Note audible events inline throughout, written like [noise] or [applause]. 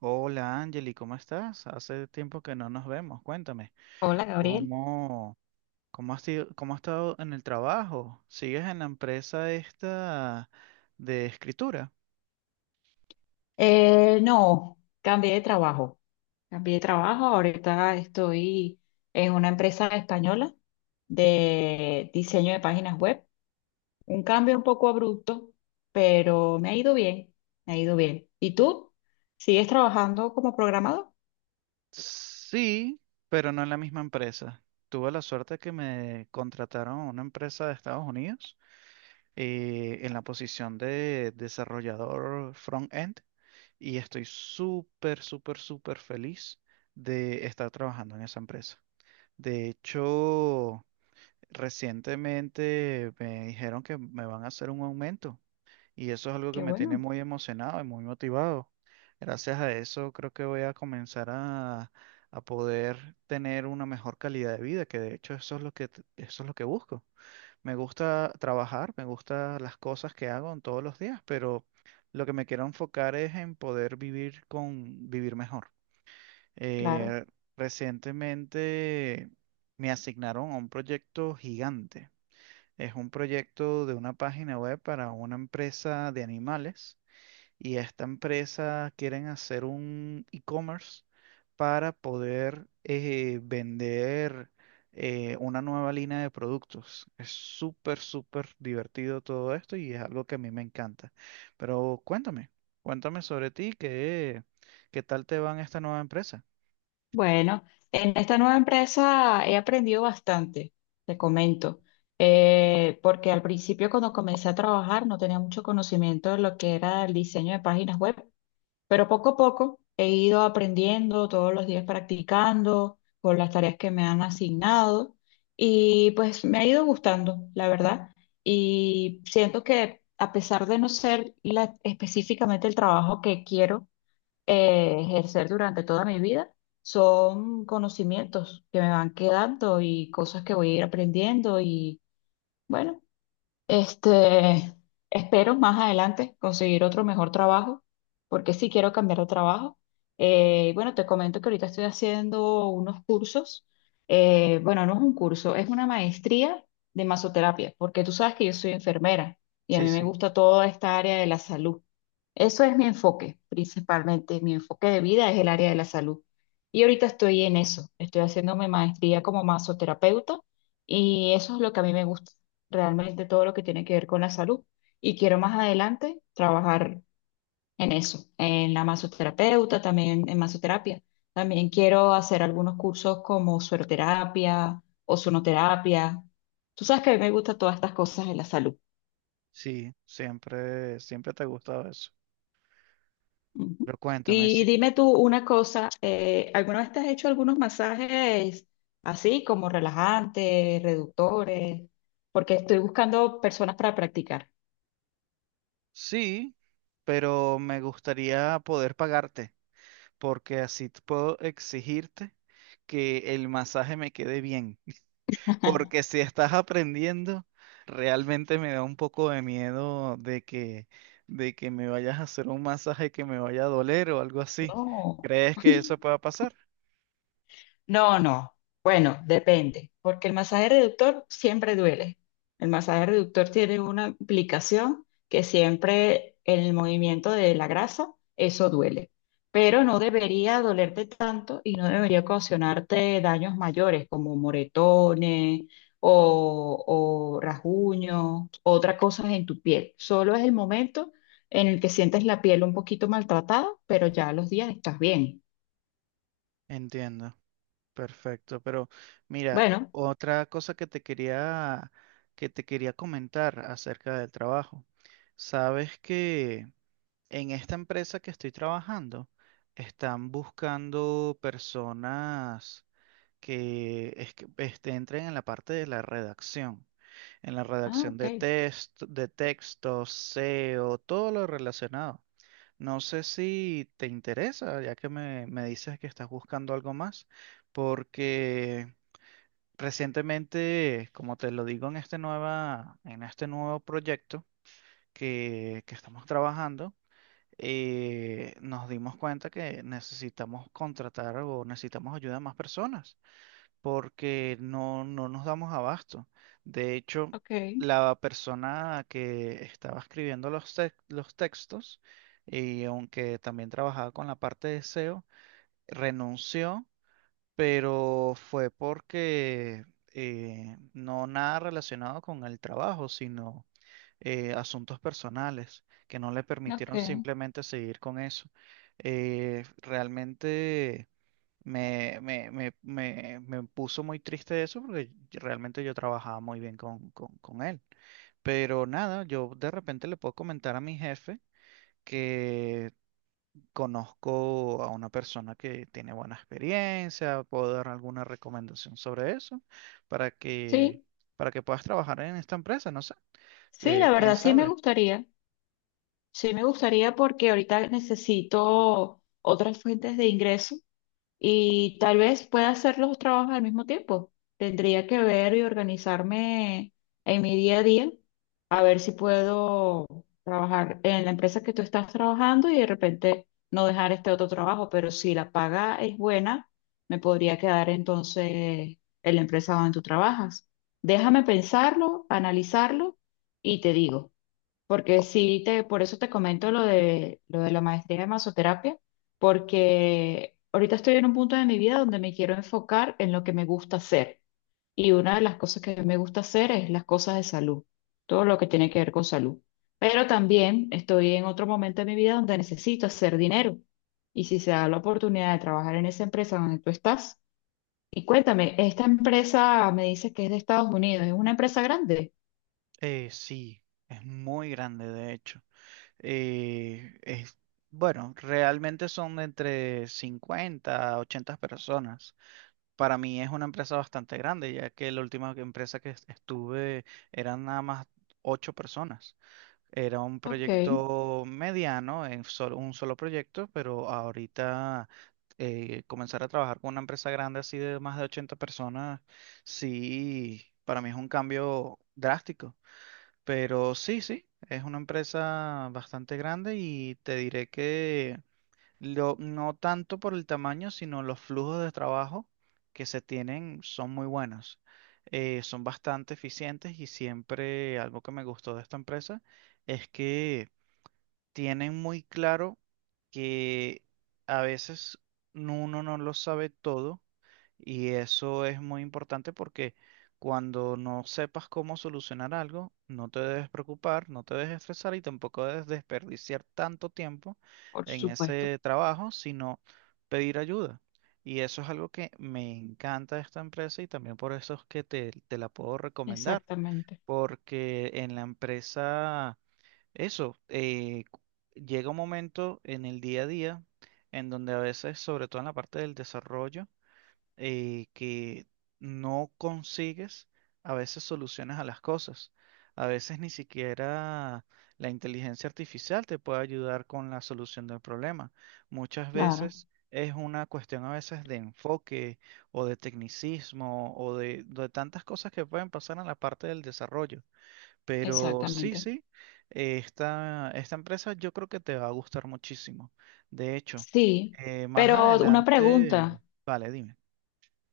Hola Angeli, ¿cómo estás? Hace tiempo que no nos vemos. Cuéntame, Hola, Gabriel. ¿cómo, cómo has estado en el trabajo? ¿Sigues en la empresa esta de escritura? No, cambié de trabajo. Cambié de trabajo. Ahorita estoy en una empresa española de diseño de páginas web. Un cambio un poco abrupto, pero me ha ido bien. Me ha ido bien. ¿Y tú? ¿Sigues trabajando como programador? Sí, pero no en la misma empresa. Tuve la suerte que me contrataron a una empresa de Estados Unidos en la posición de desarrollador front-end y estoy súper, súper, súper feliz de estar trabajando en esa empresa. De hecho, recientemente me dijeron que me van a hacer un aumento y eso es algo que Qué me tiene bueno, muy emocionado y muy motivado. Gracias a eso creo que voy a comenzar a poder tener una mejor calidad de vida, que de hecho eso es lo que, eso es lo que busco. Me gusta trabajar, me gustan las cosas que hago en todos los días, pero lo que me quiero enfocar es en poder vivir vivir mejor. claro. Eh, Recientemente me asignaron a un proyecto gigante, es un proyecto de una página web para una empresa de animales y esta empresa quieren hacer un e-commerce para poder vender una nueva línea de productos. Es súper, súper divertido todo esto y es algo que a mí me encanta. Pero cuéntame, cuéntame sobre ti, ¿ qué tal te va en esta nueva empresa? Bueno, en esta nueva empresa he aprendido bastante, te comento. Porque al principio cuando comencé a trabajar no tenía mucho conocimiento de lo que era el diseño de páginas web, pero poco a poco he ido aprendiendo, todos los días practicando con las tareas que me han asignado, y pues me ha ido gustando, la verdad, y siento que a pesar de no ser específicamente el trabajo que quiero ejercer durante toda mi vida, son conocimientos que me van quedando y cosas que voy a ir aprendiendo y bueno. Este, espero más adelante conseguir otro mejor trabajo, porque sí quiero cambiar de trabajo. Bueno, te comento que ahorita estoy haciendo unos cursos. Bueno, no es un curso, es una maestría de masoterapia, porque tú sabes que yo soy enfermera y a Sí, mí me sí, gusta toda esta área de la salud. Eso es mi enfoque, principalmente. Mi enfoque de vida es el área de la salud. Y ahorita estoy en eso. Estoy haciéndome maestría como masoterapeuta, y eso es lo que a mí me gusta realmente, todo lo que tiene que ver con la salud. Y quiero más adelante trabajar en eso, en la masoterapeuta, también en masoterapia. También quiero hacer algunos cursos como sueroterapia o sonoterapia. Tú sabes que a mí me gustan todas estas cosas de la salud. sí, siempre, siempre te ha gustado eso. Ujú. Pero cuéntame, sí. Y dime tú una cosa, ¿alguna vez te has hecho algunos masajes así como relajantes, reductores? Porque estoy buscando personas para practicar. Sí, pero me gustaría poder pagarte, porque así puedo exigirte que el masaje me quede bien. [laughs] Porque [laughs] si estás aprendiendo, realmente me da un poco de miedo de que me vayas a hacer un masaje que me vaya a doler o algo así. No. ¿Crees que eso pueda pasar? No, no. Bueno, depende, porque el masaje reductor siempre duele. El masaje reductor tiene una implicación que siempre en el movimiento de la grasa, eso duele. Pero no debería dolerte tanto y no debería ocasionarte daños mayores como moretones o, o rasguños, otras cosas en tu piel. Solo es el momento en el que sientes la piel un poquito maltratada, pero ya a los días estás bien. Entiendo, perfecto. Pero mira, Bueno, otra cosa que te quería comentar acerca del trabajo. Sabes que en esta empresa que estoy trabajando, están buscando personas que entren en la parte de la redacción, en la ah, redacción ok, de test, de textos, SEO, todo lo relacionado. No sé si te interesa, ya que me dices que estás buscando algo más, porque recientemente, como te lo digo en en este nuevo proyecto que estamos trabajando, nos dimos cuenta que necesitamos contratar o necesitamos ayuda a más personas porque no nos damos abasto. De hecho, ok. la persona que estaba escribiendo los textos y aunque también trabajaba con la parte de SEO, renunció, pero fue porque no, nada relacionado con el trabajo, sino asuntos personales que no le permitieron Okay. simplemente seguir con eso. Realmente me puso muy triste eso porque realmente yo trabajaba muy bien con él. Pero nada, yo de repente le puedo comentar a mi jefe que conozco a una persona que tiene buena experiencia, puedo dar alguna recomendación sobre eso para que, Sí, para que puedas trabajar en esta empresa, no sé, sí, la quién verdad sí me sabe. gustaría. Sí me gustaría porque ahorita necesito otras fuentes de ingreso. Y tal vez pueda hacer los dos trabajos al mismo tiempo. Tendría que ver y organizarme en mi día a día, a ver si puedo trabajar en la empresa que tú estás trabajando y de repente no dejar este otro trabajo, pero si la paga es buena, me podría quedar entonces en la empresa donde tú trabajas. Déjame pensarlo, analizarlo y te digo. Porque por eso te comento lo de la maestría de masoterapia, porque ahorita estoy en un punto de mi vida donde me quiero enfocar en lo que me gusta hacer. Y una de las cosas que me gusta hacer es las cosas de salud, todo lo que tiene que ver con salud. Pero también estoy en otro momento de mi vida donde necesito hacer dinero. Y si se da la oportunidad de trabajar en esa empresa donde tú estás, y cuéntame, esta empresa me dice que es de Estados Unidos, ¿es una empresa grande? Sí, es muy grande de hecho. Eh, es, bueno, realmente son de entre 50 a 80 personas. Para mí es una empresa bastante grande, ya que la última empresa que estuve eran nada más 8 personas. Era un Ok, proyecto mediano, un solo proyecto, pero ahorita comenzar a trabajar con una empresa grande así de más de 80 personas, sí, para mí es un cambio drástico. Pero sí, sí, es una empresa bastante grande y te diré que no tanto por el tamaño, sino los flujos de trabajo que se tienen son muy buenos. Son bastante eficientes y siempre algo que me gustó de esta empresa es que tienen muy claro que a veces uno no lo sabe todo, y eso es muy importante porque cuando no sepas cómo solucionar algo, no te debes preocupar, no te debes estresar y tampoco debes desperdiciar tanto tiempo por en supuesto. ese trabajo, sino pedir ayuda. Y eso es algo que me encanta de esta empresa y también por eso es que te la puedo recomendar, Exactamente, porque en la empresa eso, llega un momento en el día a día en donde a veces, sobre todo en la parte del desarrollo, que no consigues a veces soluciones a las cosas. A veces ni siquiera la inteligencia artificial te puede ayudar con la solución del problema. Muchas claro, veces es una cuestión a veces de enfoque o de tecnicismo de tantas cosas que pueden pasar en la parte del desarrollo. Pero sí, exactamente. sí, esta empresa yo creo que te va a gustar muchísimo. De hecho, Sí, más pero una adelante, pregunta. vale, dime.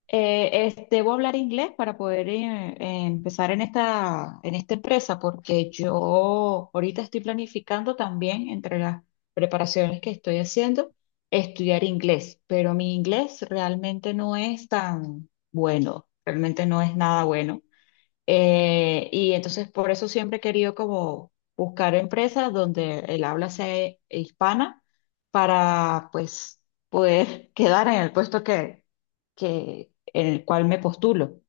¿Debo hablar inglés para poder empezar en en esta empresa? Porque yo ahorita estoy planificando también, entre las preparaciones que estoy haciendo, estudiar inglés, pero mi inglés realmente no es tan bueno, realmente no es nada bueno. Y entonces por eso siempre he querido como buscar empresas donde el habla sea hispana, para pues poder [laughs] quedar en el puesto que en el cual me postulo.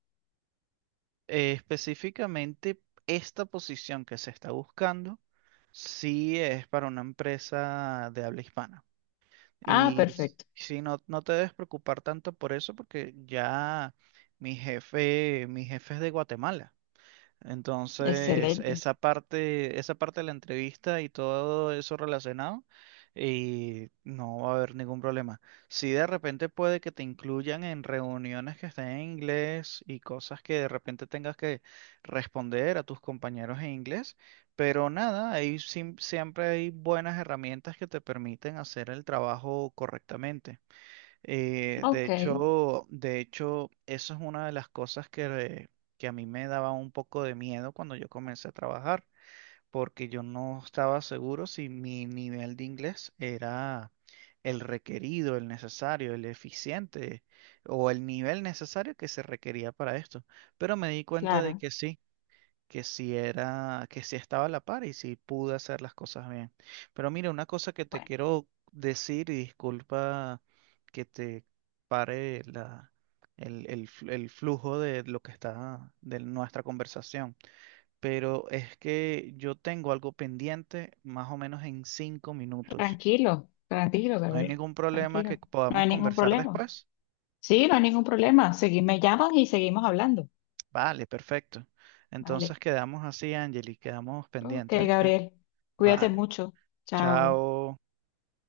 Específicamente, esta posición que se está buscando, sí es para una empresa de habla hispana. Ah, perfecto. Sí, no, no te debes preocupar tanto por eso porque ya mi jefe es de Guatemala. Entonces, Excelente. Esa parte de la entrevista y todo eso relacionado, y no va a haber ningún problema. Si de repente puede que te incluyan en reuniones que estén en inglés y cosas que de repente tengas que responder a tus compañeros en inglés, pero nada, ahí siempre hay buenas herramientas que te permiten hacer el trabajo correctamente. Ok, De hecho, eso es una de las cosas que a mí me daba un poco de miedo cuando yo comencé a trabajar, porque yo no estaba seguro si mi nivel de inglés era el requerido, el necesario, el eficiente o el nivel necesario que se requería para esto. Pero me di cuenta de claro. que sí, que si estaba a la par y si pude hacer las cosas bien. Pero mira, una cosa que te Bueno, quiero decir, y disculpa que te pare la, el fl- el flujo de lo de nuestra conversación, pero es que yo tengo algo pendiente más o menos en 5 minutos. tranquilo, tranquilo, No hay Gabriel, ningún problema que tranquilo. No podamos hay ningún conversar problema. después. Sí, no hay ningún problema. Segui- me llamas y seguimos hablando. Vale, perfecto. Vale. Entonces quedamos así, Angeli, quedamos Ok, pendientes, ¿viste? Gabriel. Cuídate Vale. mucho. Chao. Chao.